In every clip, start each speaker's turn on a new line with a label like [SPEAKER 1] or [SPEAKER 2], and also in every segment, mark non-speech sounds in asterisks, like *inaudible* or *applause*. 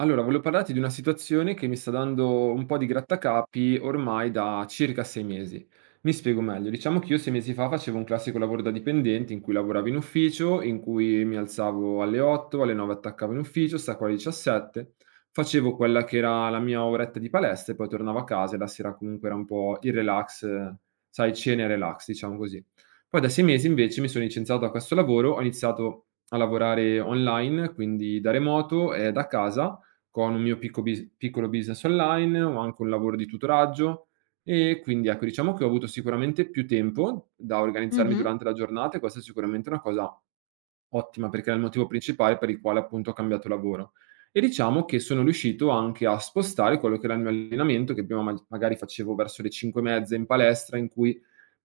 [SPEAKER 1] Allora, volevo parlarti di una situazione che mi sta dando un po' di grattacapi ormai da circa 6 mesi. Mi spiego meglio, diciamo che io 6 mesi fa facevo un classico lavoro da dipendente in cui lavoravo in ufficio, in cui mi alzavo alle 8, alle 9 attaccavo in ufficio, stacco alle 17, facevo quella che era la mia oretta di palestra e poi tornavo a casa e la sera comunque era un po' il relax, sai, cena e relax, diciamo così. Poi da 6 mesi invece mi sono licenziato da questo lavoro, ho iniziato a lavorare online, quindi da remoto e da casa con un mio piccolo business online, ho anche un lavoro di tutoraggio e quindi ecco, diciamo che ho avuto sicuramente più tempo da organizzarmi
[SPEAKER 2] Mh-mh,
[SPEAKER 1] durante la giornata e questa è sicuramente una cosa ottima perché era il motivo principale per il quale appunto ho cambiato lavoro. E diciamo che sono riuscito anche a spostare quello che era il mio allenamento, che prima ma magari facevo verso le 5 e mezza in palestra, in cui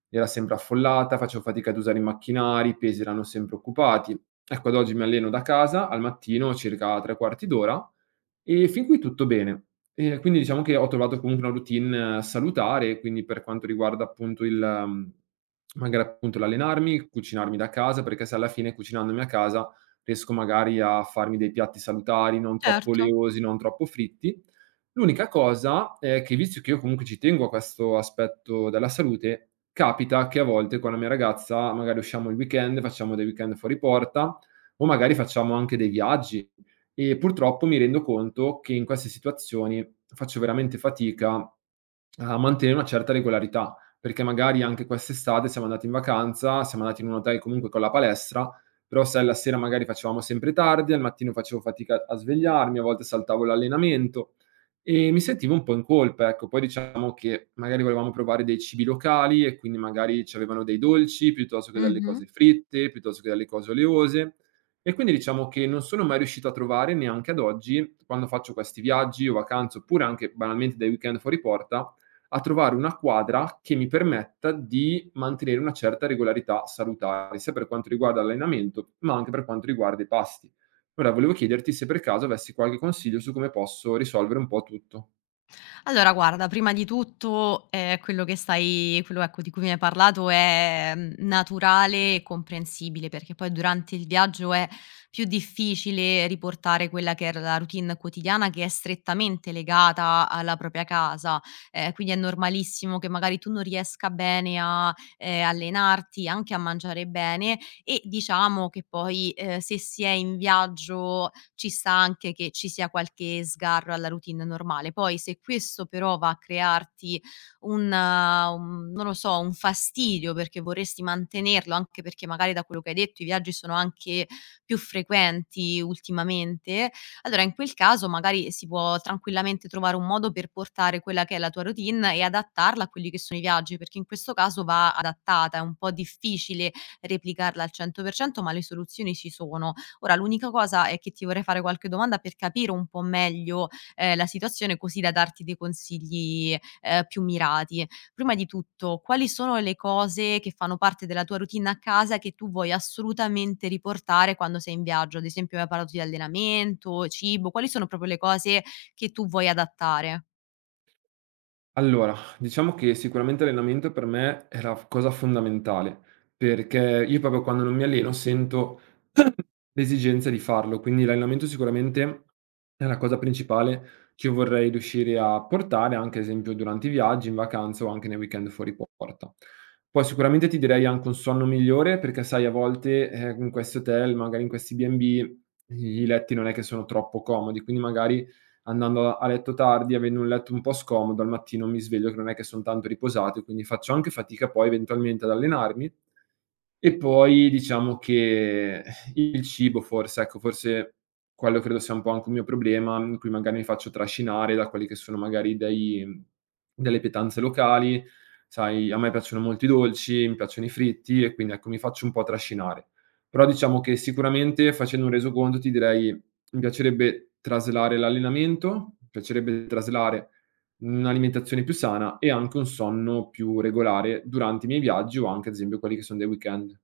[SPEAKER 1] era sempre affollata, facevo fatica ad usare i macchinari, i pesi erano sempre occupati. Ecco, ad oggi mi alleno da casa al mattino circa 3/4 d'ora e fin qui tutto bene. Quindi diciamo che ho trovato comunque una routine salutare, quindi per quanto riguarda appunto il magari appunto l'allenarmi, cucinarmi da casa, perché se alla fine cucinandomi a casa riesco magari a farmi dei piatti salutari, non troppo
[SPEAKER 2] certo.
[SPEAKER 1] oleosi, non troppo fritti. L'unica cosa è che visto che io comunque ci tengo a questo aspetto della salute, capita che a volte con la mia ragazza magari usciamo il weekend, facciamo dei weekend fuori porta o magari facciamo anche dei viaggi. E purtroppo mi rendo conto che in queste situazioni faccio veramente fatica a mantenere una certa regolarità, perché magari anche quest'estate siamo andati in vacanza, siamo andati in un hotel comunque con la palestra, però sai la sera magari facevamo sempre tardi, al mattino facevo fatica a svegliarmi, a volte saltavo l'allenamento e mi sentivo un po' in colpa, ecco. Poi diciamo che magari volevamo provare dei cibi locali e quindi magari c'avevano dei dolci piuttosto che delle
[SPEAKER 2] Mh-mh.
[SPEAKER 1] cose fritte, piuttosto che delle cose oleose e quindi diciamo che non sono mai riuscito a trovare neanche ad oggi, quando faccio questi viaggi o vacanze, oppure anche banalmente dei weekend fuori porta, a trovare una quadra che mi permetta di mantenere una certa regolarità salutare, sia per quanto riguarda l'allenamento, ma anche per quanto riguarda i pasti. Ora volevo chiederti se per caso avessi qualche consiglio su come posso risolvere un po' tutto.
[SPEAKER 2] Allora guarda, prima di tutto, quello che stai quello ecco, di cui mi hai parlato è, naturale e comprensibile, perché poi durante il viaggio è più difficile riportare quella che era la routine quotidiana che è strettamente legata alla propria casa. Quindi è normalissimo che magari tu non riesca bene a, allenarti, anche a mangiare bene e diciamo che poi, se si è in viaggio ci sta anche che ci sia qualche sgarro alla routine normale. Poi se questo però va a crearti un eh, un non lo so, un fastidio perché vorresti mantenerlo, anche perché magari da quello che hai detto i viaggi sono anche più frequenti ultimamente, allora in quel caso magari si può tranquillamente trovare un modo per portare quella che è la tua routine e adattarla a quelli che sono i viaggi, perché in questo caso va adattata, è un po' difficile replicarla al 100%, ma le soluzioni ci sono. Ora l'unica cosa è che ti vorrei fare qualche domanda per capire un po' meglio, la situazione così da darti dei consigli, più mirati. Prima di tutto, quali sono le cose che fanno parte della tua routine a casa che tu vuoi assolutamente riportare quando sei in viaggio? Ad esempio, mi hai parlato di allenamento, cibo, quali sono proprio le cose che tu vuoi adattare?
[SPEAKER 1] Allora, diciamo che sicuramente l'allenamento per me è la cosa fondamentale, perché io proprio quando non mi alleno sento l'esigenza di farlo, quindi l'allenamento sicuramente è la cosa principale che io vorrei riuscire a portare anche, ad esempio, durante i viaggi, in vacanza o anche nei weekend fuori porta. Poi sicuramente ti direi anche un sonno migliore perché sai a volte, in questi hotel, magari in questi B&B, i letti non è che sono troppo comodi, quindi magari andando a letto tardi, avendo un letto un po' scomodo, al mattino mi sveglio che non è che son tanto riposato e quindi faccio anche fatica poi eventualmente ad allenarmi. E poi diciamo che il cibo forse, ecco, forse quello credo sia un po' anche un mio problema, in cui magari mi faccio trascinare da quelli che sono magari dei delle pietanze locali. Sai, a me piacciono molto i dolci, mi piacciono i fritti e quindi, ecco, mi faccio un po' trascinare. Però diciamo che sicuramente facendo un resoconto ti direi: mi piacerebbe traslare l'allenamento, mi piacerebbe traslare un'alimentazione più sana e anche un sonno più regolare durante i miei viaggi o anche ad esempio quelli che sono dei weekend.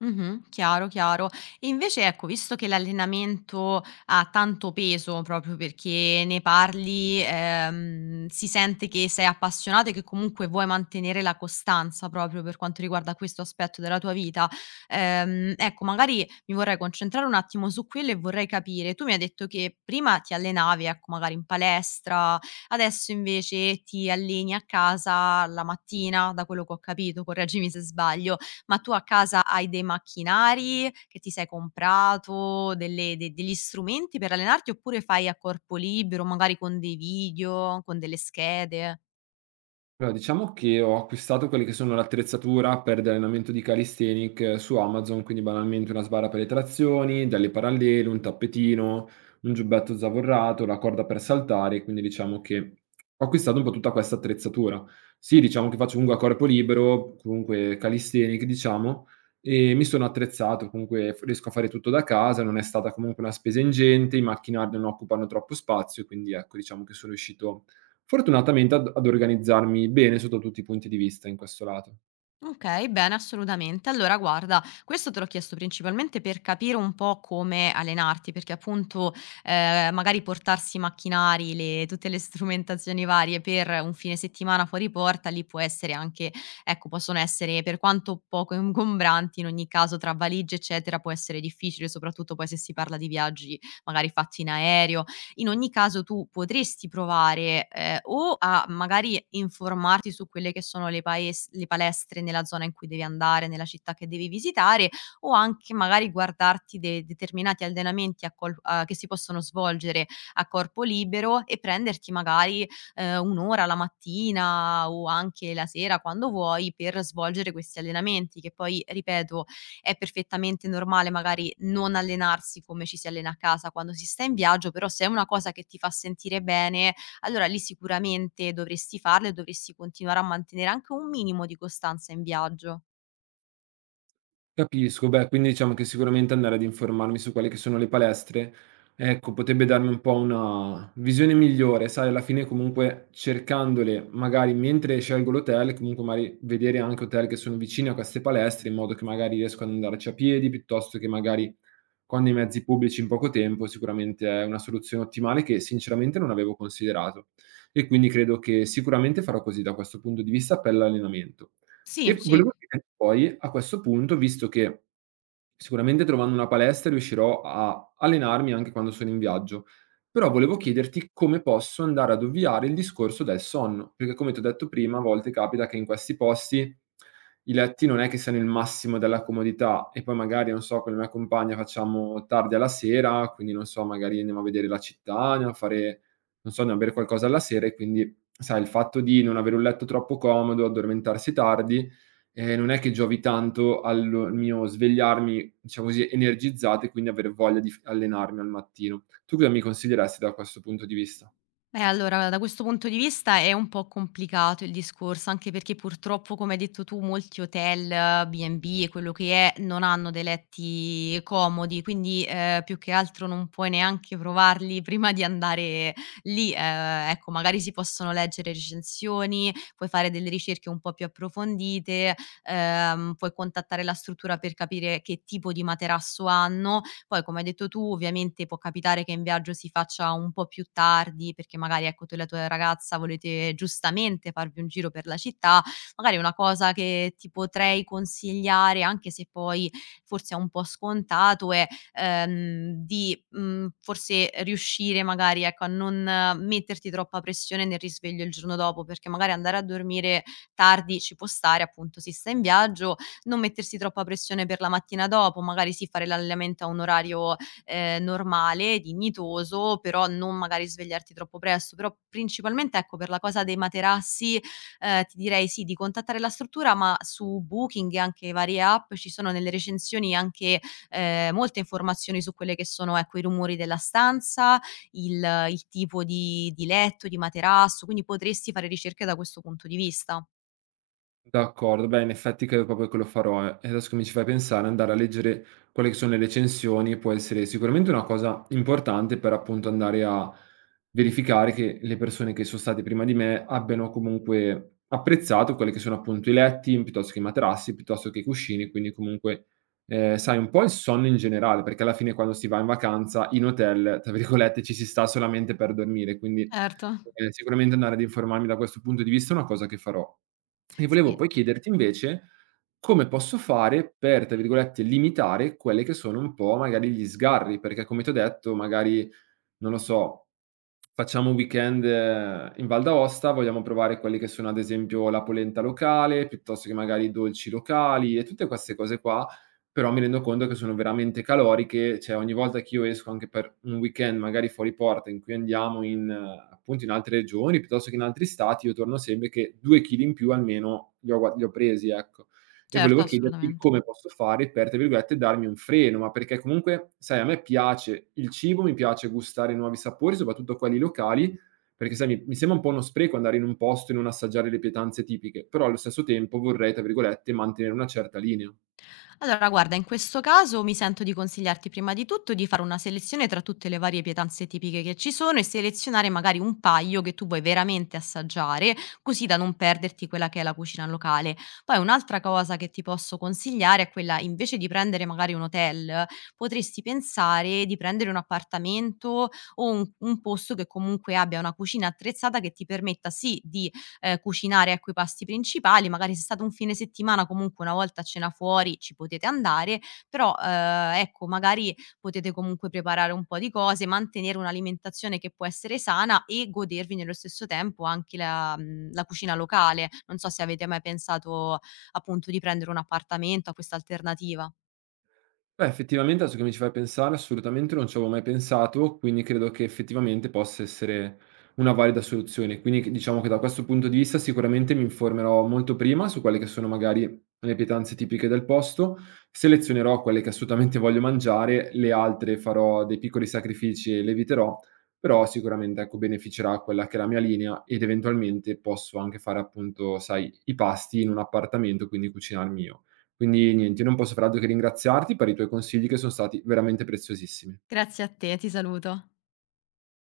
[SPEAKER 2] Mh-mh. Chiaro, chiaro. E invece ecco, visto che l'allenamento ha tanto peso proprio perché ne parli, si sente che sei appassionato e che comunque vuoi mantenere la costanza proprio per quanto riguarda questo aspetto della tua vita, ecco magari mi vorrei concentrare un attimo su quello e vorrei capire, tu mi hai detto che prima ti allenavi, ecco, magari in palestra, adesso invece ti alleni a casa la mattina, da quello che ho capito, correggimi se sbaglio ma tu a casa hai dei macchinari che ti sei comprato, delle de degli strumenti per allenarti, oppure fai a corpo libero, magari con dei video, con delle schede?
[SPEAKER 1] Allora, diciamo che ho acquistato quelle che sono l'attrezzatura per dell'allenamento di calisthenic su Amazon, quindi banalmente una sbarra per le trazioni, delle parallele, un tappetino, un giubbetto zavorrato, la corda per saltare, quindi diciamo che ho acquistato un po' tutta questa attrezzatura. Sì, diciamo che faccio comunque a corpo libero, comunque calisthenic, diciamo, e mi sono attrezzato, comunque riesco a fare tutto da casa, non è stata comunque una spesa ingente, i macchinari non occupano troppo spazio, quindi ecco, diciamo che sono riuscito fortunatamente ad organizzarmi bene sotto tutti i punti di vista in questo lato.
[SPEAKER 2] Okay, bene, assolutamente. Allora guarda, questo te l'ho chiesto principalmente per capire un po' come allenarti, perché appunto, magari portarsi i macchinari, le tutte le strumentazioni varie per un fine settimana fuori porta, lì può essere anche ecco, possono essere per quanto poco ingombranti, in ogni caso tra valigie eccetera, può essere difficile, soprattutto poi se si parla di viaggi magari fatti in aereo. In ogni caso tu potresti provare, o a magari informarti su quelle che sono le palestre nella zona in cui devi andare, nella città che devi visitare, o anche magari guardarti de determinati allenamenti a col a che si possono svolgere a corpo libero e prenderti magari, 1 ora la mattina o anche la sera quando vuoi per svolgere questi allenamenti che poi, ripeto, è perfettamente normale magari non allenarsi come ci si allena a casa quando si sta in viaggio, però se è una cosa che ti fa sentire bene, allora lì sicuramente dovresti farla e dovresti continuare a mantenere anche un minimo di costanza in viaggio.
[SPEAKER 1] Capisco, beh, quindi diciamo che sicuramente andare ad informarmi su quelle che sono le palestre, ecco, potrebbe darmi un po' una visione migliore, sai, alla fine comunque cercandole, magari mentre scelgo l'hotel, comunque magari vedere anche hotel che sono vicini a queste palestre, in modo che magari riesco ad andarci a piedi, piuttosto che magari con dei mezzi pubblici in poco tempo sicuramente è una soluzione ottimale che sinceramente non avevo considerato e quindi credo che sicuramente farò così da questo punto di vista per l'allenamento.
[SPEAKER 2] Sì,
[SPEAKER 1] E
[SPEAKER 2] sì.
[SPEAKER 1] volevo chiederti poi a questo punto, visto che sicuramente trovando una palestra riuscirò a allenarmi anche quando sono in viaggio. Però volevo chiederti come posso andare ad ovviare il discorso del sonno, perché come ti ho detto prima, a volte capita che in questi posti i letti non è che siano il massimo della comodità e poi magari, non so, con la mia compagna facciamo tardi alla sera, quindi non so, magari andiamo a vedere la città, andiamo a fare, non so, andiamo a bere qualcosa alla sera e quindi, sai, il fatto di non avere un letto troppo comodo, addormentarsi tardi, non è che giovi tanto al mio svegliarmi diciamo così, energizzata e quindi avere voglia di allenarmi al mattino. Tu cosa mi consiglieresti da questo punto di vista?
[SPEAKER 2] Beh, allora da questo punto di vista è un po' complicato il discorso, anche perché purtroppo, come hai detto tu, molti hotel, B&B e quello che è, non hanno dei letti comodi, quindi, più che altro non puoi neanche provarli *laughs* prima di andare lì. Ecco, magari si possono leggere recensioni, puoi fare delle ricerche un po' più approfondite, puoi contattare la struttura per capire che tipo di materasso hanno, poi come hai detto tu ovviamente può capitare che in viaggio si faccia un po' più tardi perché magari ecco tu e la tua ragazza volete giustamente farvi un giro per la città, magari una cosa che ti potrei consigliare, anche se poi forse è un po' scontato, è, di, forse riuscire magari ecco a non metterti troppa pressione nel risveglio il giorno dopo, perché magari andare a dormire tardi ci può stare, appunto si sta in viaggio, non mettersi troppa pressione per la mattina dopo, magari sì fare l'allenamento a un orario, normale, dignitoso, però non magari svegliarti troppo presto. Però principalmente, ecco, per la cosa dei materassi, ti direi sì, di contattare la struttura, ma su Booking e anche varie app ci sono nelle recensioni anche, molte informazioni su quelle che sono, ecco, i rumori della stanza, il tipo di letto, di materasso, quindi potresti fare ricerche da questo punto di vista.
[SPEAKER 1] D'accordo, beh in effetti credo proprio che lo farò, eh. E adesso che mi ci fai pensare, andare a leggere quelle che sono le recensioni può essere sicuramente una cosa importante per appunto andare a verificare che le persone che sono state prima di me abbiano comunque apprezzato quelli che sono appunto i letti, piuttosto che i materassi, piuttosto che i cuscini, quindi comunque, sai un po' il sonno in generale, perché alla fine quando si va in vacanza in hotel, tra virgolette, "ci si sta" solamente per dormire, quindi,
[SPEAKER 2] Certo.
[SPEAKER 1] sicuramente andare ad informarmi da questo punto di vista è una cosa che farò. E volevo
[SPEAKER 2] Sì,
[SPEAKER 1] poi chiederti invece come posso fare per, tra virgolette, "limitare" quelle che sono un po' magari gli sgarri, perché come t'ho detto magari non lo so, facciamo un weekend in Val d'Aosta, vogliamo provare quelli che sono, ad esempio, la polenta locale, piuttosto che magari i dolci locali e tutte queste cose qua, però mi rendo conto che sono veramente caloriche, cioè ogni volta che io esco anche per un weekend magari fuori porta in cui andiamo in appunto in altre regioni, piuttosto che in altri stati, io torno sempre che 2 chili in più almeno li ho presi, ecco e
[SPEAKER 2] certo,
[SPEAKER 1] volevo chiederti
[SPEAKER 2] assolutamente.
[SPEAKER 1] come posso fare per, tra virgolette, "darmi un freno", ma perché comunque, sai, a me piace il cibo, mi piace gustare nuovi sapori, soprattutto quelli locali, perché sai, mi sembra un po' uno spreco andare in un posto e non assaggiare le pietanze tipiche, però allo stesso tempo vorrei, tra virgolette, mantenere una certa linea.
[SPEAKER 2] Allora, guarda, in questo caso mi sento di consigliarti prima di tutto di fare una selezione tra tutte le varie pietanze tipiche che ci sono e selezionare magari un paio che tu vuoi veramente assaggiare, così da non perderti quella che è la cucina locale. Poi un'altra cosa che ti posso consigliare è quella, invece di prendere magari un hotel, potresti pensare di prendere un appartamento o un posto che comunque abbia una cucina attrezzata che ti permetta sì di cucinare, ecco, i pasti principali. Magari se è stato un fine settimana comunque una volta a cena fuori ci potete andare, però, ecco, magari potete comunque preparare un po' di cose, mantenere un'alimentazione che può essere sana e godervi nello stesso tempo anche la cucina locale. Non so se avete mai pensato appunto di prendere un appartamento, a questa alternativa.
[SPEAKER 1] Beh, effettivamente adesso che mi ci fai pensare, assolutamente non ci avevo mai pensato, quindi credo che effettivamente possa essere una valida soluzione. Diciamo che da questo punto di vista sicuramente mi informerò molto prima su quelle che sono magari le pietanze tipiche del posto, selezionerò quelle che assolutamente *laughs* voglio mangiare, le altre farò dei piccoli sacrifici e le eviterò, però sicuramente ecco, beneficerà quella che è la mia linea ed eventualmente posso anche fare appunto, sai, i pasti in un appartamento, quindi cucinarmi io. Quindi niente, io non posso far altro che ringraziarti per i tuoi consigli che sono stati veramente preziosissimi.
[SPEAKER 2] Grazie a te, ti saluto.